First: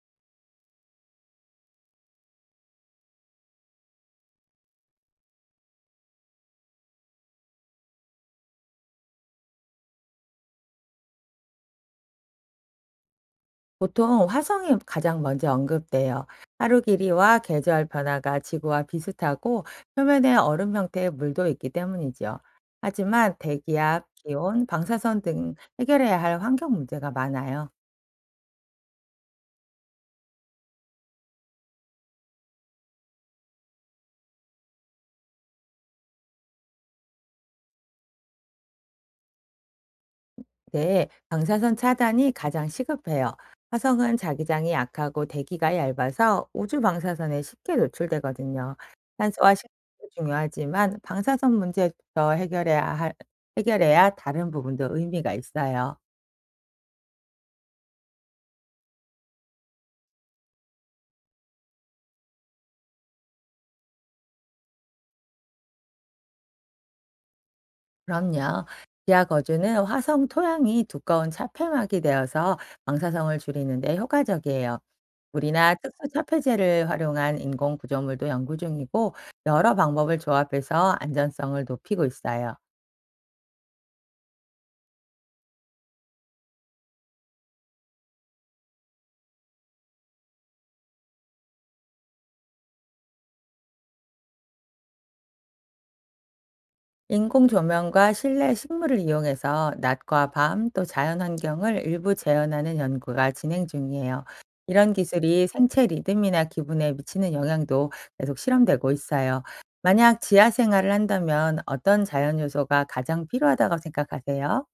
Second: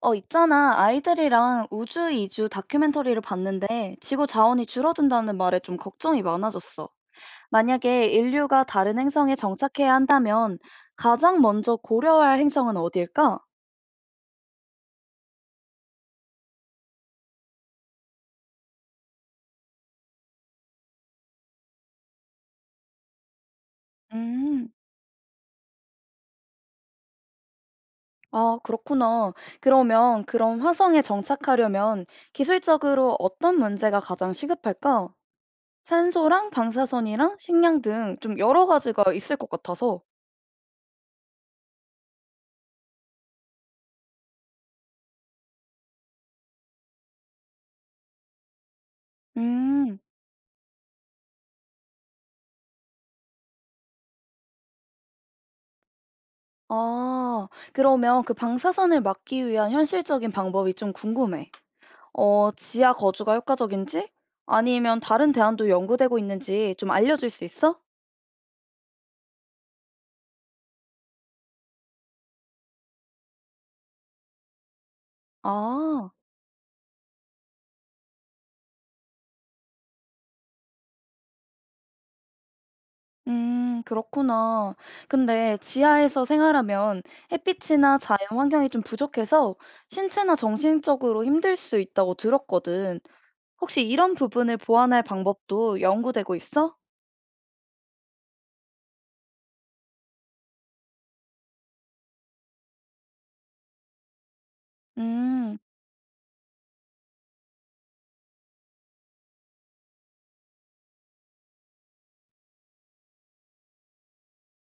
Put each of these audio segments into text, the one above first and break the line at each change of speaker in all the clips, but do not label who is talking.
있잖아. 아이들이랑 우주 이주 다큐멘터리를 봤는데 지구 자원이 줄어든다는 말에 좀 걱정이 많아졌어. 만약에 인류가 다른 행성에 정착해야 한다면 가장 먼저 고려할 행성은 어디일까?
보통 화성이 가장 먼저 언급돼요. 하루 길이와 계절 변화가 지구와 비슷하고 표면에 얼음 형태의 물도 있기 때문이죠. 하지만 대기압, 기온,
음,
방사선 등 해결해야 할 환경 문제가 많아요.
아, 그렇구나. 그러면 그런 화성에 정착하려면 기술적으로 어떤 문제가 가장 시급할까? 산소랑 방사선이랑 식량 등 좀 여러 가지가 있을 것 같아서.
네, 방사선 차단이 가장 시급해요. 화성은 자기장이 약하고 대기가 얇아서 우주 방사선에 쉽게 노출되거든요. 산소와
음.
식량도 중요하지만 방사선 문제부터 해결해야 할, 해결해야 다른 부분도 의미가 있어요.
아. 그러면 그 방사선을 막기 위한 현실적인 방법이 좀 궁금해. 지하 거주가 효과적인지 아니면 다른 대안도 연구되고 있는지 좀 알려줄 수 있어?
그럼요. 지하 거주는 화성 토양이 두꺼운 차폐막이 되어서 방사성을 줄이는데 효과적이에요. 물이나 특수
아.
차폐제를 활용한 인공 구조물도 연구 중이고 여러 방법을 조합해서 안전성을 높이고 있어요.
그렇구나. 근데 지하에서 생활하면 햇빛이나 자연 환경이 좀 부족해서 신체나 정신적으로 힘들 수 있다고 들었거든. 혹시 이런 부분을 보완할 방법도 연구되고 있어?
인공 조명과 실내 식물을 이용해서 낮과 밤 또 자연 환경을 일부 재현하는 연구가 진행 중이에요. 이런 기술이
음.
생체 리듬이나 기분에 미치는 영향도 계속 실험되고 있어요. 만약 지하 생활을 한다면 어떤 자연 요소가 가장 필요하다고 생각하세요?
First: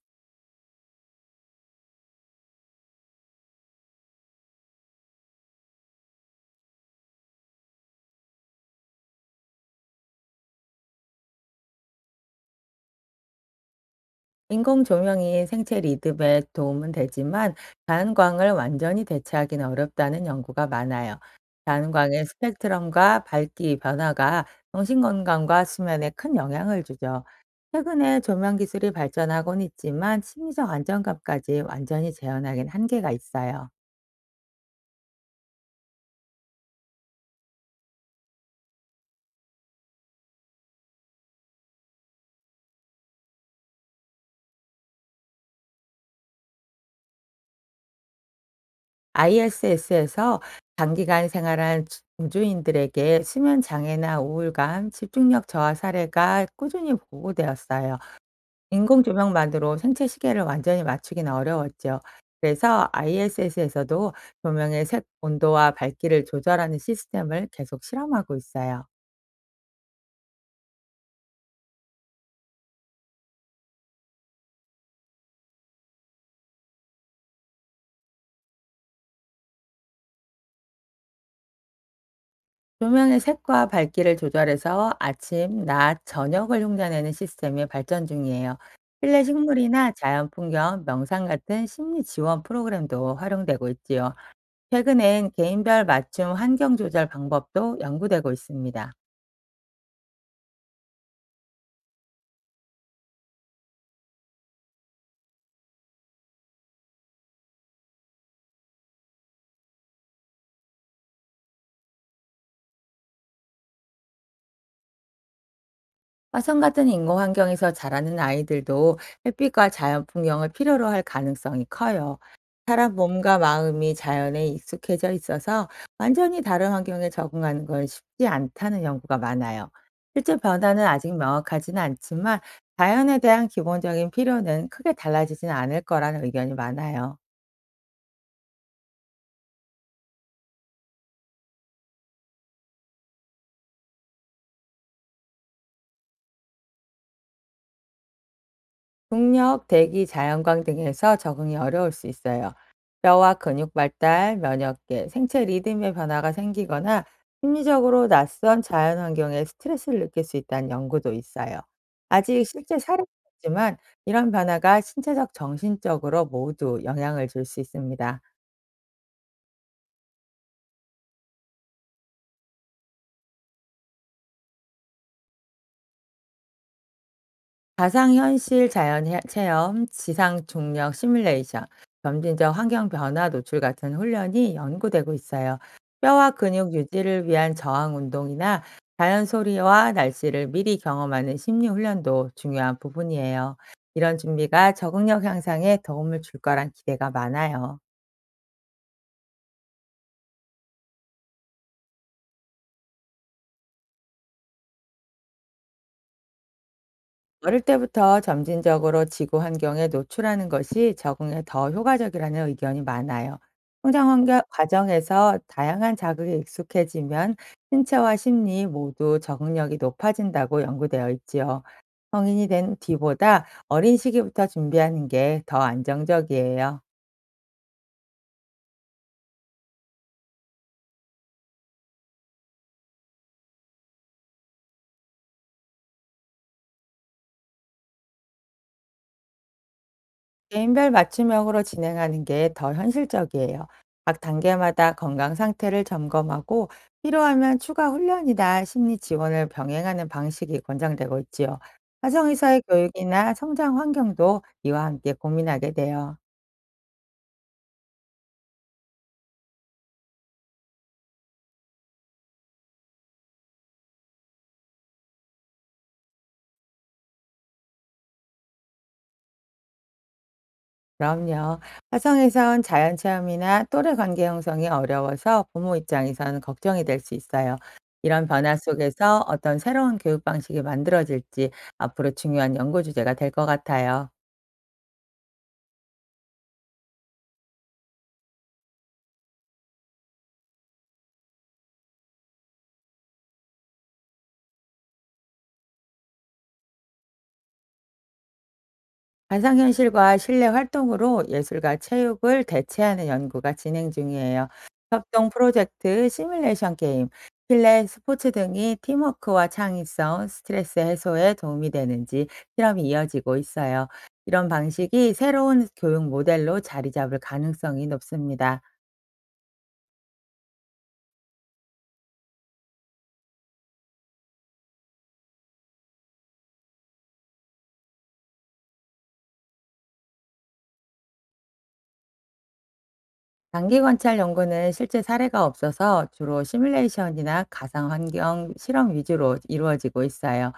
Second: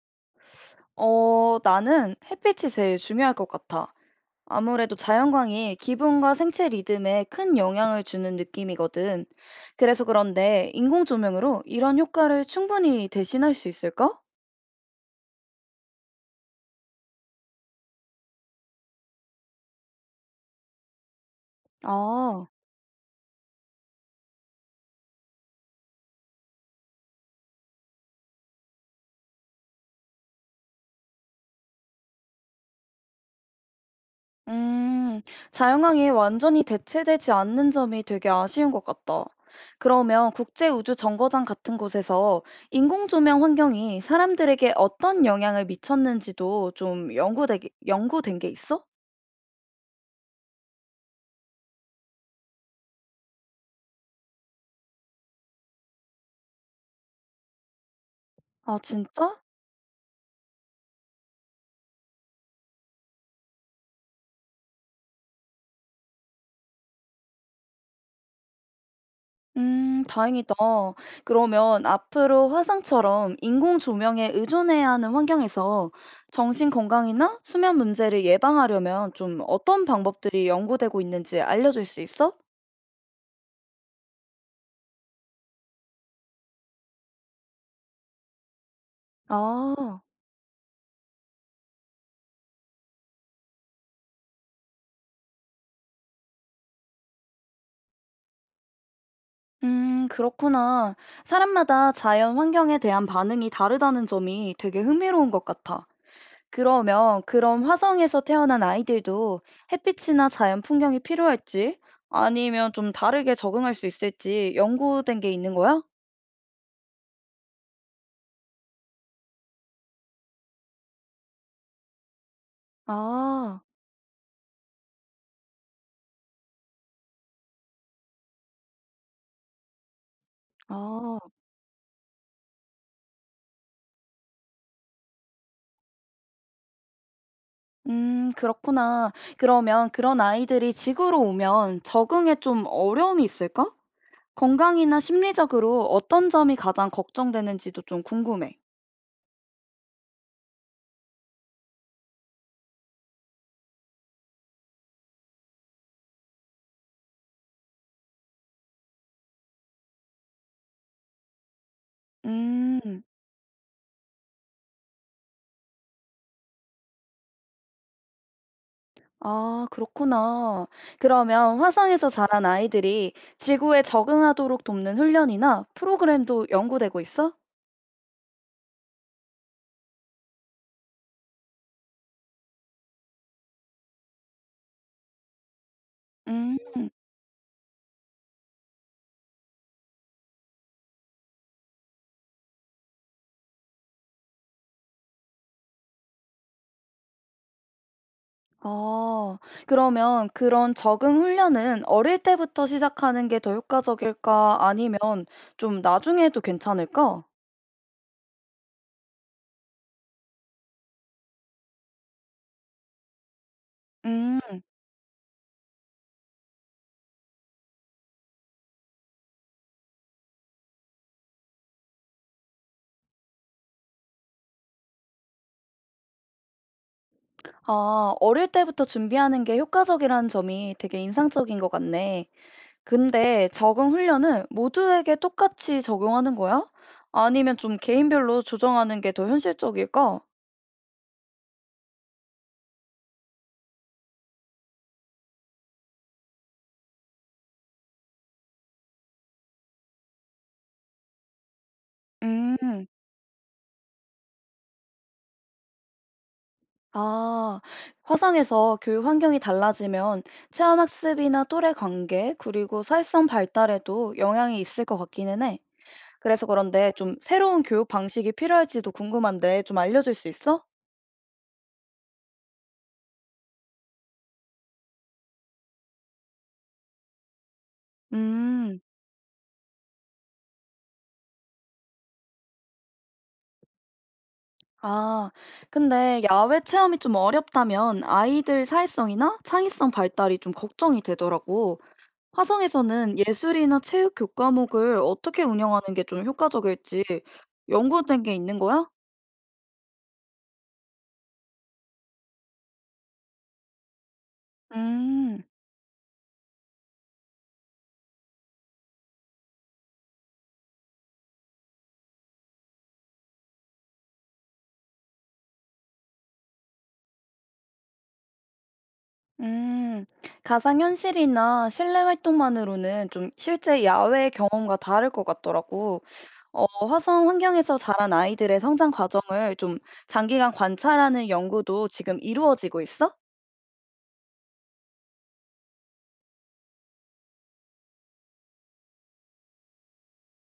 나는 햇빛이 제일 중요할 것 같아. 아무래도 자연광이 기분과 생체 리듬에 큰 영향을 주는 느낌이거든. 그래서 그런데 인공 조명으로 이런 효과를 충분히 대신할 수 있을까?
인공 조명이 생체 리듬에 도움은 되지만 자연광을 완전히 대체하기는 어렵다는 연구가 많아요. 자연광의
아,
스펙트럼과 밝기 변화가 정신 건강과 수면에 큰 영향을 주죠. 최근에 조명 기술이 발전하곤 있지만 심리적 안정감까지 완전히 재현하기는 한계가 있어요.
음, 자연광이 완전히 대체되지 않는 점이 되게 아쉬운 것 같다. 그러면 국제우주정거장 같은 곳에서 인공 조명 환경이 사람들에게 어떤 영향을 미쳤는지도 좀 연구된 게 있어?
ISS에서 장기간 생활한 우주인들에게 수면 장애나 우울감, 집중력 저하 사례가 꾸준히 보고되었어요.
아,
인공
진짜?
조명만으로 생체 시계를 완전히 맞추기는 어려웠죠. 그래서 ISS에서도 조명의 색, 온도와 밝기를 조절하는 시스템을 계속 실험하고 있어요.
다행이다. 그러면 앞으로 화상처럼 인공 조명에 의존해야 하는 환경에서 정신 건강이나 수면 문제를 예방하려면 좀 어떤 방법들이 연구되고 있는지 알려줄 수 있어?
조명의 색과 밝기를 조절해서 아침, 낮, 저녁을 흉내내는 시스템이 발전 중이에요. 실내 식물이나
아,
자연 풍경, 명상 같은 심리 지원 프로그램도 활용되고 있지요. 최근엔 개인별 맞춤 환경 조절 방법도 연구되고 있습니다.
그렇구나. 사람마다 자연 환경에 대한 반응이 다르다는 점이 되게 흥미로운 것 같아. 그러면 그런 화성에서 태어난 아이들도 햇빛이나 자연 풍경이 필요할지 아니면 좀 다르게 적응할 수 있을지 연구된 게 있는 거야?
화성 같은 인공 환경에서 자라는 아이들도 햇빛과 자연 풍경을 필요로 할 가능성이 커요. 사람 몸과
아.
마음이 자연에 익숙해져 있어서 완전히 다른 환경에 적응하는 건 쉽지 않다는 연구가 많아요. 실제 변화는 아직
아.
명확하지는 않지만 자연에 대한 기본적인 필요는 크게 달라지진 않을 거라는 의견이 많아요.
그렇구나. 그러면 그런 아이들이 지구로 오면 적응에 좀 어려움이 있을까? 건강이나 심리적으로 어떤 점이 가장 걱정되는지도 좀 궁금해.
중력, 대기, 자연광 등에서 적응이 어려울 수 있어요. 뼈와 근육 발달, 면역계, 생체 리듬의 변화가 생기거나 심리적으로 낯선 자연 환경에 스트레스를 느낄 수 있다는 연구도 있어요. 아직 실제
음.
사례는 없지만 이런 변화가 신체적, 정신적으로 모두 영향을 줄 수 있습니다.
아 그렇구나. 그러면 화성에서 자란 아이들이 지구에 적응하도록 돕는 훈련이나 프로그램도 연구되고 있어?
가상현실 자연 체험, 지상 중력 시뮬레이션, 점진적 환경 변화 노출 같은 훈련이 연구되고 있어요. 뼈와
음.
근육 유지를 위한 저항 운동이나 자연 소리와 날씨를 미리 경험하는 심리 훈련도 중요한 부분이에요. 이런 준비가 적응력 향상에 도움을 줄 거란 기대가 많아요.
아, 그러면 그런 적응 훈련은 어릴 때부터 시작하는 게 더 효과적일까? 아니면 좀 나중에도 괜찮을까?
어릴 때부터 점진적으로 지구 환경에 노출하는 것이 적응에 더 효과적이라는 의견이 많아요. 성장 환경
음,
과정에서 다양한 자극에 익숙해지면 신체와 심리 모두 적응력이 높아진다고 연구되어 있지요. 성인이 된 뒤보다 어린 시기부터 준비하는 게 더 안정적이에요.
아, 어릴 때부터 준비하는 게 효과적이라는 점이 되게 인상적인 것 같네. 근데 적응 훈련은 모두에게 똑같이 적용하는 거야? 아니면 좀 개인별로 조정하는 게 더 현실적일까?
개인별 맞춤형으로 진행하는 게 더 현실적이에요. 각 단계마다 건강 상태를 점검하고 필요하면 추가 훈련이나 심리 지원을 병행하는 방식이 권장되고 있지요. 화성의사의
음.
교육이나 성장 환경도 이와 함께 고민하게 돼요.
아, 화상에서 교육 환경이 달라지면 체험 학습이나 또래 관계, 그리고 사회성 발달에도 영향이 있을 것 같기는 해. 그래서 그런데 좀 새로운 교육 방식이 필요할지도 궁금한데 좀 알려줄 수 있어?
그럼요. 화성에선 자연 체험이나 또래 관계 형성이 어려워서 부모 입장에서는 걱정이 될 수 있어요. 이런 변화
음,
속에서 어떤 새로운 교육 방식이 만들어질지 앞으로 중요한 연구 주제가 될 것 같아요.
아, 근데 야외 체험이 좀 어렵다면 아이들 사회성이나 창의성 발달이 좀 걱정이 되더라고. 화성에서는 예술이나 체육 교과목을 어떻게 운영하는 게 좀 효과적일지 연구된 게 있는 거야?
가상현실과 실내 활동으로 예술과 체육을 대체하는 연구가 진행 중이에요. 협동
음.
프로젝트, 시뮬레이션 게임, 실내 스포츠 등이 팀워크와 창의성, 스트레스 해소에 도움이 되는지 실험이 이어지고 있어요. 이런 방식이 새로운 교육 모델로 자리 잡을 가능성이 높습니다.
음, 가상현실이나 실내 활동만으로는 좀 실제 야외 경험과 다를 것 같더라고. 화성 환경에서 자란 아이들의 성장 과정을 좀 장기간 관찰하는 연구도 지금 이루어지고 있어?
장기 관찰 연구는 실제 사례가 없어서 주로 시뮬레이션이나 가상 환경 실험 위주로 이루어지고 있어요.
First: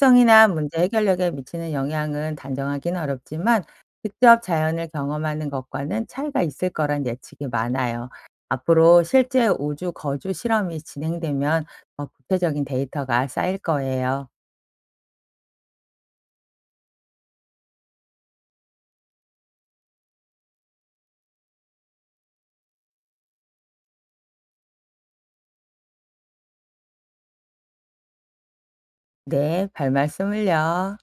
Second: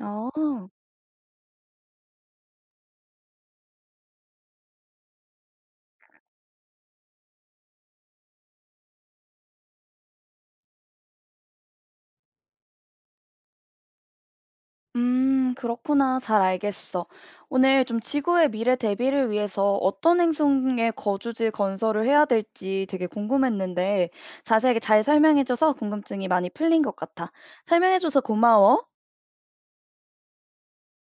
어,
문제 해결력에 미치는 영향은 단정하기는 어렵지만 직접 자연을 경험하는 것과는 차이가 있을 거란 예측이 많아요. 앞으로 실제 우주 거주 실험이 진행되면 더 구체적인 데이터가 쌓일 거예요.
그렇구나. 잘 알겠어. 오늘 좀 지구의 미래 대비를 위해서 어떤 행성에 거주지 건설을 해야 될지 되게 궁금했는데 자세하게 잘 설명해줘서 궁금증이 많이 풀린 것 같아. 설명해줘서 고마워.
네, 별 말씀을요.